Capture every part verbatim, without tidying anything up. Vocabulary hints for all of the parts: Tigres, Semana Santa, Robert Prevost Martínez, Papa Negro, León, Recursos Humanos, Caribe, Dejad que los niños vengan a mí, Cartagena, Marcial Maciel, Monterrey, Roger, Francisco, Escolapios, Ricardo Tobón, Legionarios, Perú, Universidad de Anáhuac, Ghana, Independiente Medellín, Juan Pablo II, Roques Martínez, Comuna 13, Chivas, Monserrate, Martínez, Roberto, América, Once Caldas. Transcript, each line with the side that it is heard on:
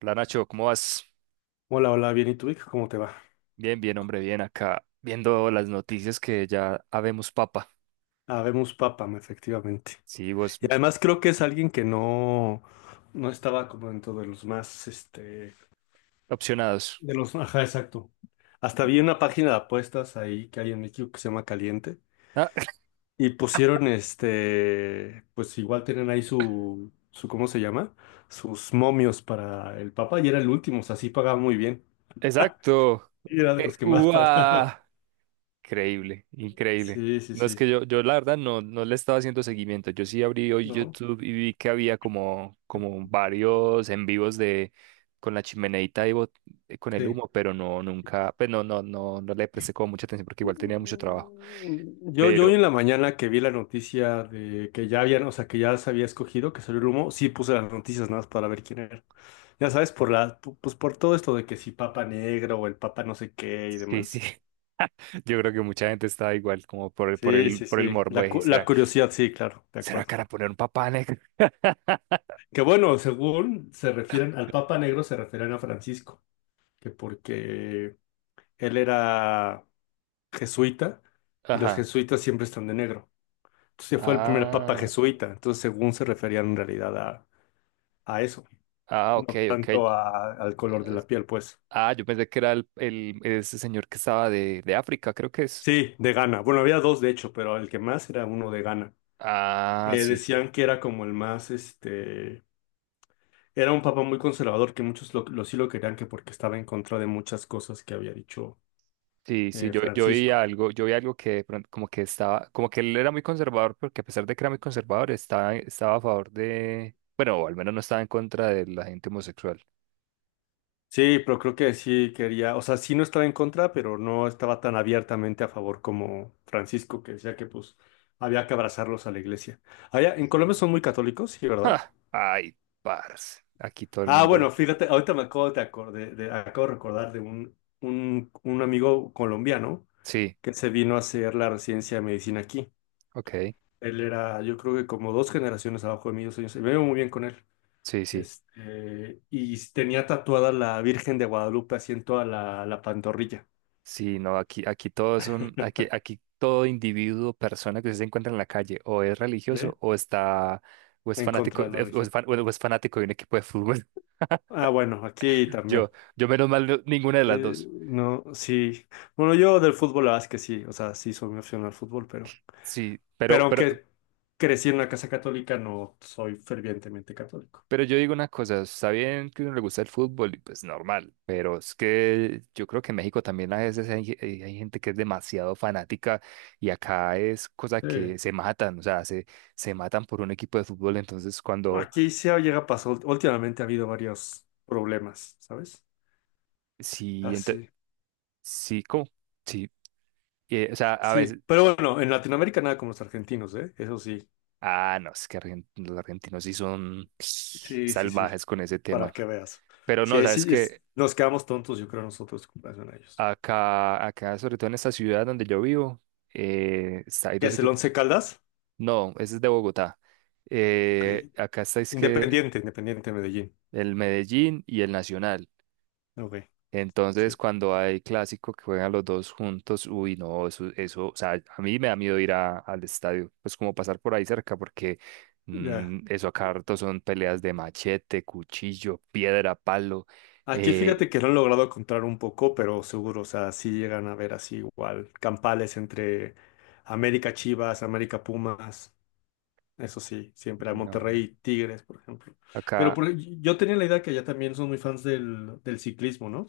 right: Hola Nacho, ¿cómo vas?
left: Hola, hola, bien, ¿y tú, Vic? ¿Cómo te va?
right: Bien, bien, hombre, bien acá, viendo las noticias que ya habemos papa.
left: Habemos Papam, efectivamente.
right: Sí, vos
left: Y además creo que es alguien que no, no estaba como dentro de los más, este,
right: opcionados.
left: de los, ajá, exacto. Hasta vi una página de apuestas ahí que hay en México que se llama Caliente
right: Ah,
left: y pusieron, este, pues igual tienen ahí su, su, ¿cómo se llama? Sus momios para el Papa y era el último, o sea, sí pagaba muy bien.
right: exacto.
left: Y era de
right: Eh,
left: los que más pagaba.
right: ¡Uah! Increíble, increíble.
left: Sí, sí,
right: No es
left: sí,
right: que yo, yo la verdad no, no le estaba haciendo seguimiento. Yo sí abrí hoy
left: ¿no?
right: YouTube y vi que había como, como varios en vivos de con la chimeneita y bot- eh, con el
left: Sí.
right: humo, pero no, nunca, pues no, no, no, no le presté como mucha atención porque igual tenía mucho trabajo.
left: Mm, Yo, yo hoy
right: Pero,
left: en la mañana que vi la noticia de que ya habían, o sea, que ya se había escogido, que salió el humo, sí puse las noticias nada más para ver quién era. Ya sabes, por la, pu- pues por todo esto de que si Papa Negro o el Papa no sé qué y
right: sí, sí.
left: demás.
right: Yo creo que mucha gente está igual, como por el, por
left: Sí,
right: el,
left: sí,
right: por el
left: sí.
right: morbo
left: La,
right: de,
left: cu- la
right: ¿será,
left: curiosidad, sí, claro, de
right: será
left: acuerdo.
right: cara poner un papá negro?
left: Que bueno, según se refieren al Papa Negro, se refieren a Francisco, que porque él era jesuita y los
right: Ajá.
left: jesuitas siempre están de negro. Se fue el primer papa
right: Ah,
left: jesuita, entonces según se referían en realidad a, a eso,
right: ah, ok,
left: no
right: ok.
left: tanto a- al color de la piel, pues.
right: Ah, yo pensé que era el, el- ese señor que estaba de, de África, creo que es.
left: Sí, de Ghana. Bueno, había dos de hecho, pero el que más era uno de Ghana.
right: Ah,
left: Eh,
right: sí,
left: decían que era como el más, este, era un papa muy conservador, que muchos lo, lo- sí lo querían, que porque estaba en contra de muchas cosas que había dicho,
right: sí, sí.
left: eh,
right: Yo, yo vi
left: Francisco.
right: algo, yo vi algo que de pronto como que estaba, como que él era muy conservador, porque a pesar de que era muy conservador, estaba, estaba a favor de, bueno, o al menos no estaba en contra de la gente homosexual.
left: Sí, pero creo que sí quería, o sea, sí no estaba en contra, pero no estaba tan abiertamente a favor como Francisco, que decía que pues había que abrazarlos a la iglesia. Allá, en Colombia son muy católicos, sí, ¿verdad?
right: Ja, ay, parce. Aquí todo el
left: Ah,
right: mundo.
left: bueno, fíjate, ahorita me acabo de acordé- de- acabo de recordar de un, un, un amigo colombiano
right: Sí,
left: que se vino a hacer la residencia de medicina aquí.
right: ok.
left: Él era, yo creo que como dos generaciones abajo de mí, dos años, me veo muy bien con él.
right: Sí, sí.
left: Este, y tenía tatuada la Virgen de Guadalupe así en toda la, la pantorrilla.
right: Sí, no, aquí, aquí todos son, aquí, aquí todo individuo, persona que se encuentra en la calle, o es
left: ¿Sí?
right: religioso, o está, o es
left: En
right: fanático,
left: contra de la
right: eh, o es,
left: región.
right: fan- o es fanático de un equipo de fútbol.
left: Ah, bueno, aquí también.
right: Yo, yo menos mal, no- ninguna de las
left: Eh,
right: dos.
left: no, sí. Bueno, yo del fútbol, la verdad es que sí. O sea, sí soy muy aficionado al fútbol, pero.
right: Sí,
left: Pero
right: pero, pero,
left: aunque crecí en una casa católica, no soy fervientemente católico.
right: Pero yo digo una cosa, está bien que a uno le gusta el fútbol y pues normal, pero es que yo creo que en México también a veces hay, ge- hay- hay gente que es demasiado fanática y acá es cosa
left: Sí.
right: que se matan, o sea, se, se matan por un equipo de fútbol, entonces cuando,
left: Aquí sí ha- llega a pasar. ult- Últimamente ha habido varios problemas, ¿sabes?
right: sí,
left: Así.
right: ente-
left: Sí.
right: sí, ¿cómo? Sí, eh, o sea, a
left: Sí,
right: veces,
left: pero bueno, en Latinoamérica nada como los argentinos, ¿eh? Eso sí.
right: ah, no, es que argen- los argentinos sí son
left: Sí, sí, sí.
right: salvajes con ese
left: Para
right: tema,
left: que veas.
right: pero no,
left: Sí,
right: sabes
left: sí, es-
right: que
left: nos quedamos tontos, yo creo, nosotros en comparación a ellos.
right: acá, acá, sobre todo en esta ciudad donde yo vivo, eh, está- hay
left: ¿Qué
right: dos
left: es el
right: equipos.
left: Once Caldas?
right: No, ese es de Bogotá.
left: Ok.
right: Eh, acá está es que
left: Independiente, Independiente Medellín.
right: el Medellín y el Nacional.
left: Ok,
right: Entonces,
left: sí.
right: cuando hay clásico que juegan los dos juntos, uy, no, eso, eso, o sea, a mí me da miedo ir a- al estadio, pues como pasar por ahí cerca, porque
left: Ya.
right: mm, eso acá harto son peleas de machete, cuchillo, piedra, palo.
left: Aquí fíjate
right: eh,
left: que lo han logrado encontrar un poco, pero seguro, o sea, sí llegan a ver así igual campales entre América Chivas, América Pumas, eso sí, siempre a
right: no,
left: Monterrey Tigres, por ejemplo. Pero
right: acá.
left: por- yo tenía la idea que allá también son muy fans del, del ciclismo, ¿no?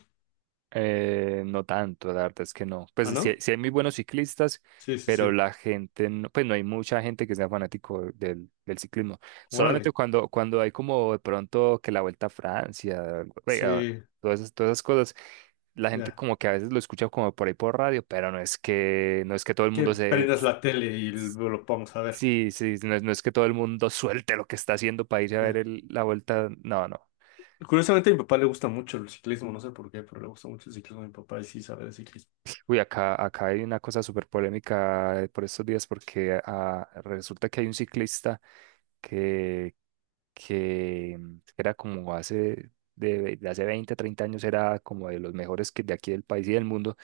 right: Eh, no tanto, la verdad es que no. Pues
left: ¿Ah,
right: sí, hay
left: no?
right: sí hay muy buenos ciclistas,
left: Sí, sí,
right: pero
left: sí.
right: la gente, no, pues no hay mucha gente que sea fanático del, del ciclismo. Solamente
left: Órale.
right: cuando, cuando hay como de pronto que la Vuelta a Francia, eh, ah,
left: Sí,
right: todas esas, todas esas cosas, la gente
left: ya.
right: como que a veces lo escucha como por ahí por radio, pero no es que, no es que todo el
left: Que
right: mundo se...
left: prendas la tele y lo lo vamos a ver.
right: Sí, sí, no es, no es que todo el mundo suelte lo que está haciendo para ir a ver el- la Vuelta. No, no.
left: Curiosamente, a mi papá le gusta mucho el ciclismo, no sé por qué, pero le gusta mucho el ciclismo a mi papá y sí sabe de ciclismo.
right: Uy, acá, acá hay una cosa súper polémica eh, por estos días porque ah, resulta que hay un ciclista que, que mm, era como hace, de, de hace veinte treinta años, era como de los mejores que de aquí del país y del mundo.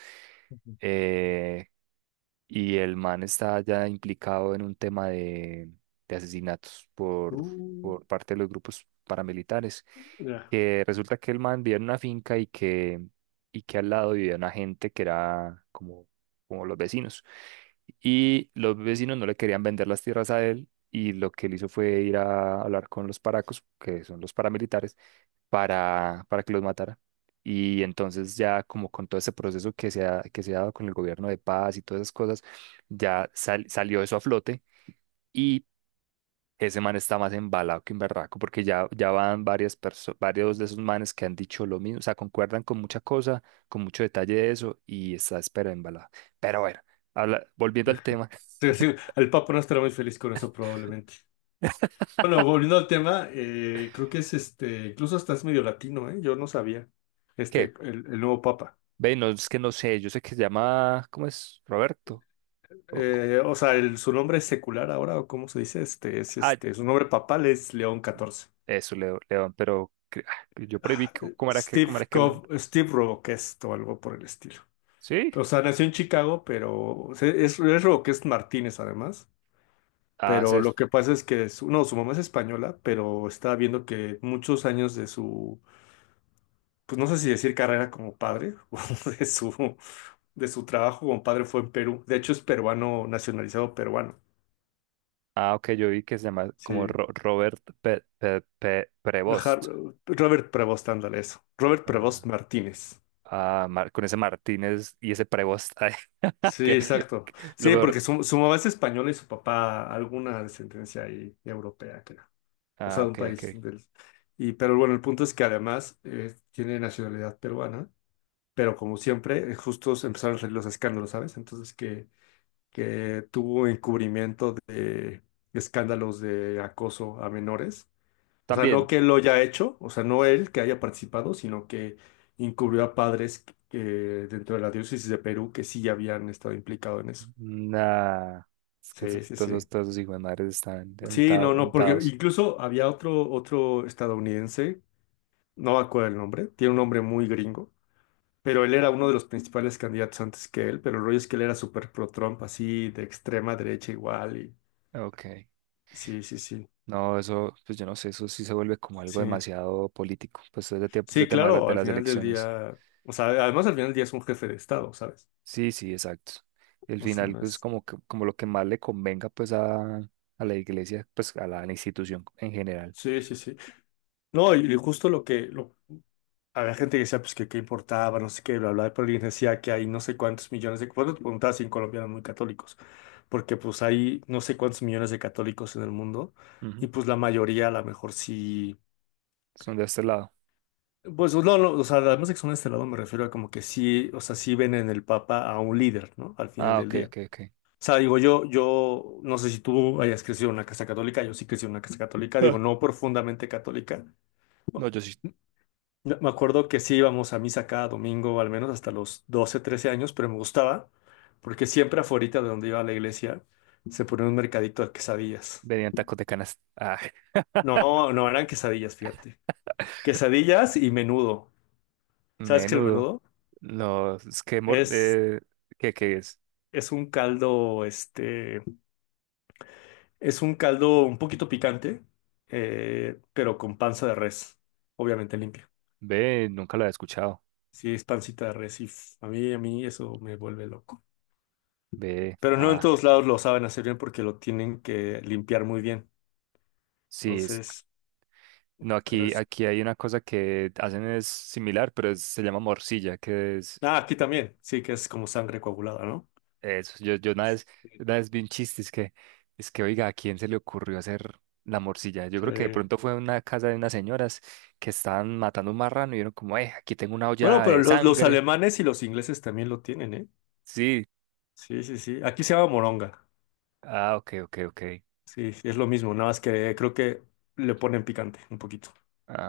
left: Ujú.
right: eh, y el man está ya implicado en un tema de, de asesinatos por,
left: Uh,
right: por parte de los grupos paramilitares.
left: ya.
right: Que resulta que el man vivía en una finca y que, y que al lado vivía una gente que era como, como los vecinos. Y los vecinos no le querían vender las tierras a él. Y lo que él hizo fue ir a hablar con los paracos, que son los paramilitares, para, para que los matara. Y entonces ya como con todo ese proceso que se ha, que se ha dado con el gobierno de paz y todas esas cosas, ya sal- salió eso a flote y ese man está más embalado que un berraco porque ya, ya van varias perso- varios de esos manes que han dicho lo mismo, o sea, concuerdan con mucha cosa, con mucho detalle de eso y está espera embalado. Pero bueno, habla- volviendo al tema,
left: Sí, sí, el papá no estará muy feliz con eso probablemente. Bueno, volviendo al tema, eh, creo que es, este, incluso hasta es medio latino, ¿eh? Yo no sabía,
right: ¿qué?
left: este, el, el nuevo Papa.
right: Ve, no, es que no sé, yo sé que se llama, ¿cómo es? Roberto. o-
left: Eh, o sea, el- su nombre es secular ahora, o cómo se dice, este, es
right: Ah,
left: este, su nombre papal es León catorce.
right: Eso, Leo- León, pero cre- ah, yo por ahí vi
left: Ah,
right: co-
left: eh,
right: cómo era que,
left: Steve
right: cómo era que León.
left: Cov- Steve Roboquest o algo por el estilo.
right: ¿Sí?
left: O sea, nació en Chicago, pero se- es, es Roques Martínez además.
right: Ah,
left: Pero
right: se-
left: lo que pasa es que su, no, su mamá es española, pero está viendo que muchos años de su, pues no sé si decir carrera como padre, o de su, de su, trabajo como padre fue en Perú. De hecho, es peruano, nacionalizado peruano.
right: ah, ok, yo vi que se llama como
left: Sí.
right: Ro- Robert Pe- Pe- Pe-
left: Ajá,
right: Prevost.
left: Robert Prevost, ándale eso. Robert Prevost
right: Ah,
left: Martínez.
right: Ah, Mar- con ese Martínez y ese Prevost. Ay,
left: Sí,
right: que, que-
left: exacto.
right: lo
left: Sí,
right: peor.
left: porque su, su mamá es española y su papá alguna descendencia ahí europea, creo. O
right: Ah,
left: sea, de un
right: ok,
left: país.
right: ok.
left: Del- y, pero bueno, el punto es que además eh, tiene nacionalidad peruana, pero como siempre, eh, justo se empezaron a salir los escándalos, ¿sabes? Entonces que, que tuvo encubrimiento de escándalos de acoso a menores. O sea, no
right: También.
left: que lo haya hecho, o sea, no él que haya participado, sino que encubrió a padres que, dentro de la diócesis de Perú, que sí habían estado implicados en eso.
right: Nah, es que
left: Sí,
right: esos-
left: sí,
right: todos esos,
left: sí.
right: todos esos hijos de madres están
left: Sí,
right: untados,
left: no, no, porque
right: untados.
left: incluso había otro, otro estadounidense, no me acuerdo el nombre, tiene un nombre muy gringo, pero él era uno de los principales candidatos antes que él, pero el rollo es que él era súper pro Trump, así de extrema derecha igual, y
right: Ok.
left: sí, sí, sí,
right: No, eso, pues yo no sé, eso sí se vuelve como algo
left: sí,
right: demasiado político, pues es ese tie- de
left: sí,
right: tema de, la-
left: claro,
right: de
left: al
right: las
left: final del
right: elecciones.
left: día, o sea, además al final del día es un jefe de Estado, ¿sabes?
right: Sí, sí, exacto. Y al
left: O sea,
right: final,
left: no
right: pues
left: es,
right: como, que- como lo que más le convenga pues a, a la iglesia, pues a la, a la institución en general.
left: sí, sí, sí, no, y y justo lo que, lo, había gente que decía, pues, que qué importaba, no sé qué, bla, bla, pero alguien decía que hay no sé cuántos millones de... Bueno, te preguntaba si en Colombia eran muy católicos, porque pues hay no sé cuántos millones de católicos en el mundo,
right: Ujú.
left: y pues la mayoría a lo mejor sí...
right: Son de este lado.
left: Pues no, no, o sea, además de que son de este lado me refiero a como que sí, o sea, sí ven en el Papa a un líder, ¿no? Al final
right: Ah,
left: del
right: ok,
left: día.
right: ok, ok.
left: O sea, digo, yo, yo no sé si tú hayas crecido en una casa católica, yo sí crecí en una casa católica, digo,
right: Ah,
left: no profundamente católica.
right: no, yo sí.
left: Me me acuerdo que sí íbamos a misa cada domingo, al menos hasta los doce, trece años, pero me gustaba porque siempre afuera de donde iba a la iglesia se ponía un mercadito de quesadillas.
right: Venían tacos de canasta. Ah,
left: No, no eran quesadillas, fíjate. Quesadillas y menudo. ¿Sabes qué es el
right: menudo.
left: menudo?
right: No, es que, mor-
left: Es,
right: eh, ¿qué, qué es?
left: es un caldo, este, es un caldo un poquito picante, eh, pero con panza de res, obviamente limpia.
right: Ve, nunca lo había escuchado.
left: Sí, es pancita de res y f- a mí, a mí eso me vuelve loco.
right: Ve,
left: Pero no en
right: ah,
left: todos lados lo saben hacer bien porque lo tienen que limpiar muy bien.
right: sí, es.
left: Entonces,
right: No,
left: pero
right: aquí,
left: es...
right: aquí hay una cosa que hacen es similar, pero es- se llama morcilla, que es
left: Ah, aquí también, sí, que es como sangre coagulada, ¿no?
right: eso. Yo, yo una vez,
left: Sí.
right: una vez vi un chiste, es que, es que, oiga, ¿a quién se le ocurrió hacer la morcilla? Yo creo que de
left: Sí.
right: pronto fue una casa de unas señoras que estaban matando un marrano y vieron como, eh, aquí tengo una
left: Bueno,
right: olla
left: pero
right: de
left: los, los
right: sangre.
left: alemanes y los ingleses también lo tienen, ¿eh?
right: Sí.
left: Sí, sí, sí. Aquí se llama moronga.
right: Ah, ok, ok, ok.
left: Sí, sí, es lo mismo, nada más que creo que le ponen picante un poquito,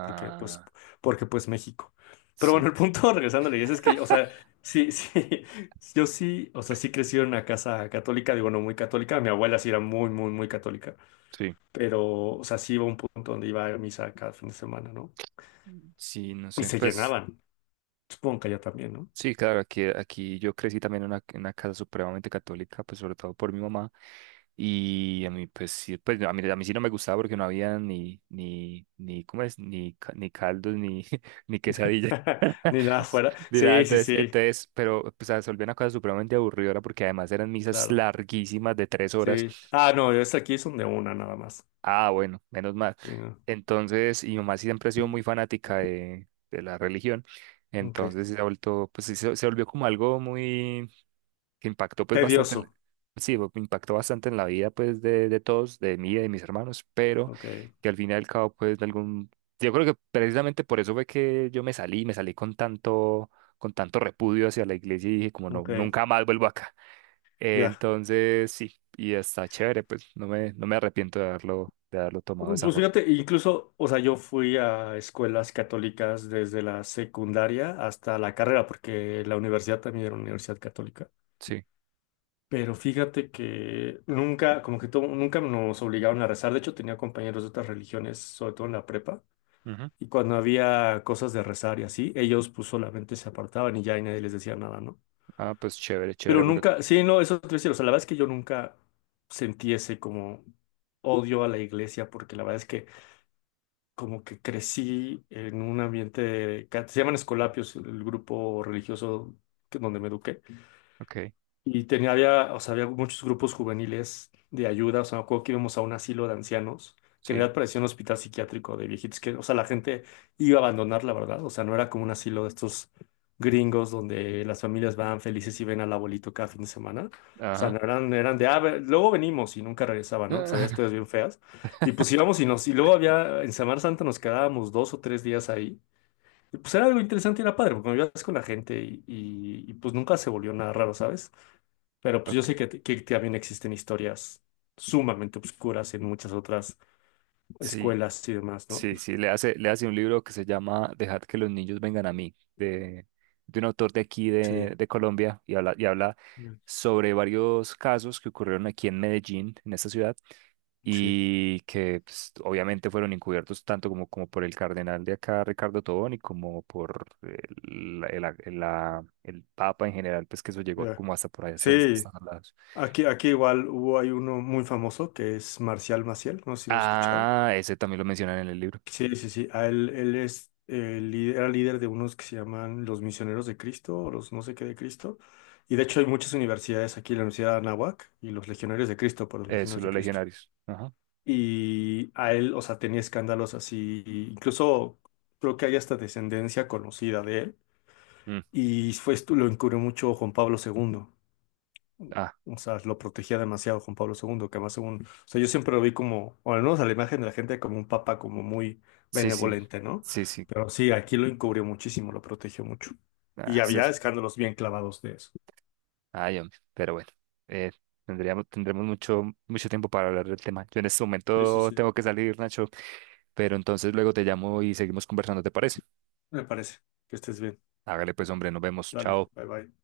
left: porque pues, porque pues México. Pero bueno, el
right: sí,
left: punto, regresando a la iglesia, es que, o sea, sí, sí, yo sí, o sea, sí crecí en una casa católica, digo, no muy católica, mi abuela sí era muy, muy, muy católica.
right: sí.
left: Pero, o sea, sí iba a un punto donde iba a misa cada fin de semana, ¿no?
right: Mm. Sí, no
left: Y
right: sé,
left: se
right: pues.
left: llenaban, supongo que allá también, ¿no?
right: Sí, claro, aquí, aquí yo crecí también en una, en una casa supremamente católica, pues sobre todo por mi mamá. Y a mí, pues sí, pues a mí, a mí sí no me gustaba porque no había ni, ni, ni, ¿cómo es? Ni, ca- ni caldos, ni, ni quesadilla,
left: Ni nada fuera.
right: ni nada.
left: Sí, sí,
right: Entonces,
left: sí,
right: entonces, pero pues se volvió una cosa supremamente aburridora porque además eran misas
left: claro,
right: larguísimas de tres horas.
left: sí. Ah, no, es aquí son de una nada más.
right: Ah, bueno, menos mal.
left: Sí, no.
right: Entonces, y mi mamá siempre ha sido muy fanática de, de la religión.
left: Ok.
right: Entonces se ha vuelto, pues sí, se, se volvió como algo muy que impactó pues bastante en,
left: Tedioso.
right: sí, bo- impactó bastante en la vida pues de, de todos, de mí y de mis hermanos, pero
left: Ok,
right: que al fin y al cabo pues de algún, yo creo que precisamente por eso fue que yo me salí, me salí con tanto, con tanto repudio hacia la iglesia y dije como no,
left: ok,
right: nunca más vuelvo acá.
left: ya.
right: Entonces sí, y está chévere, pues no me, no me arrepiento de haberlo, de haberlo tomado de esa
left: Pues
right: forma.
left: fíjate, incluso, o sea, yo fui a escuelas católicas desde la secundaria hasta la carrera, porque la universidad también era una universidad católica.
right: Sí.
left: Pero fíjate que nunca, como que to- nunca nos obligaron a rezar. De hecho, tenía compañeros de otras religiones, sobre todo en la prepa.
right: Ujú.
left: Y cuando había cosas de rezar y así, ellos pues solamente se apartaban y ya, y nadie les decía nada, ¿no?
right: Ah, pues chévere, chévere,
left: Pero
right: porque,
left: nunca, sí, no, eso te voy a decir. O sea, la verdad es que yo nunca sentí ese como odio a la iglesia, porque la verdad es que como que crecí en un ambiente, ca- se llaman Escolapios, el grupo religioso que- donde me eduqué.
right: ok,
left: Y tenía, había, o sea, había muchos grupos juveniles de ayuda. O sea, me acuerdo que íbamos a un asilo de ancianos, que en
right: sí,
left: realidad parecía un hospital psiquiátrico de viejitos, que, o sea, la gente iba a abandonar, la verdad. O sea, no era como un asilo de estos gringos donde las familias van felices y ven al abuelito cada fin de semana. O sea,
right: ajá.
left: no eran, eran de, ah, ve- luego venimos y nunca regresaban, ¿no? Sabías, historias bien feas. Y pues íbamos y nos, y luego había, en Semana Santa nos quedábamos dos o tres días ahí. Y pues era algo interesante y era padre, porque me ibas con la gente y, y y, pues nunca se volvió nada raro, ¿sabes? Pero pues yo sé
right: Ok.
left: que, t- que también existen historias sumamente oscuras en muchas otras
right: Sí.
left: escuelas y demás, ¿no?
right: Sí, sí, le hace, le hace un libro que se llama Dejad que los niños vengan a mí, de, de un autor de aquí
left: Sí,
right: de, de Colombia, y habla, y habla
left: bien,
right: sobre varios casos que ocurrieron aquí en Medellín, en esta ciudad,
left: sí,
right: y que pues, obviamente fueron encubiertos tanto como, como por el cardenal de acá, Ricardo Tobón, y como por el, la- el, la- el la- el Papa en general, pues que eso llegó
left: ya.
right: como hasta por ahí, hasta,
left: Sí,
right: hasta los lados.
left: aquí, aquí igual hubo, hay uno muy famoso que es Marcial Maciel, no sé si lo has escuchado.
right: Ah, ese también lo mencionan en el libro,
left: Sí, sí, sí, a él, él es, eh, lí- era líder de unos que se llaman los Misioneros de Cristo o los no sé qué de Cristo. Y de hecho hay muchas universidades aquí, la Universidad de Anáhuac y los Legionarios de Cristo, por los
right: eso,
left: Legionarios de
right: los
left: Cristo.
right: legionarios. Ajá.
left: Y a él, o sea, tenía escándalos así, incluso creo que hay hasta descendencia conocida de él.
right: Mm.
left: Y fue, esto- lo encubrió mucho Juan Pablo segundo.
right: Ah,
left: O sea, lo protegía demasiado Juan Pablo segundo, que además según, o sea, yo siempre lo vi como, o al menos a la imagen de la gente, como un papa como muy
right: sí, sí,
left: benevolente, ¿no?
right: sí, sí.
left: Pero sí, aquí lo encubrió muchísimo, lo protegió mucho. Y
right: Ah, sí.
left: había escándalos bien clavados de eso.
right: Ay, hombre, pero bueno, eh, tendríamos, tendremos mucho, mucho tiempo para hablar del tema. Yo en este
left: Sí, sí,
right: momento
left: sí,
right: tengo que salir, Nacho, pero entonces luego te llamo y seguimos conversando, ¿te parece?
left: me parece. Que estés bien.
right: Hágale pues, hombre, nos vemos.
left: Dale,
right: Chao.
left: bye bye.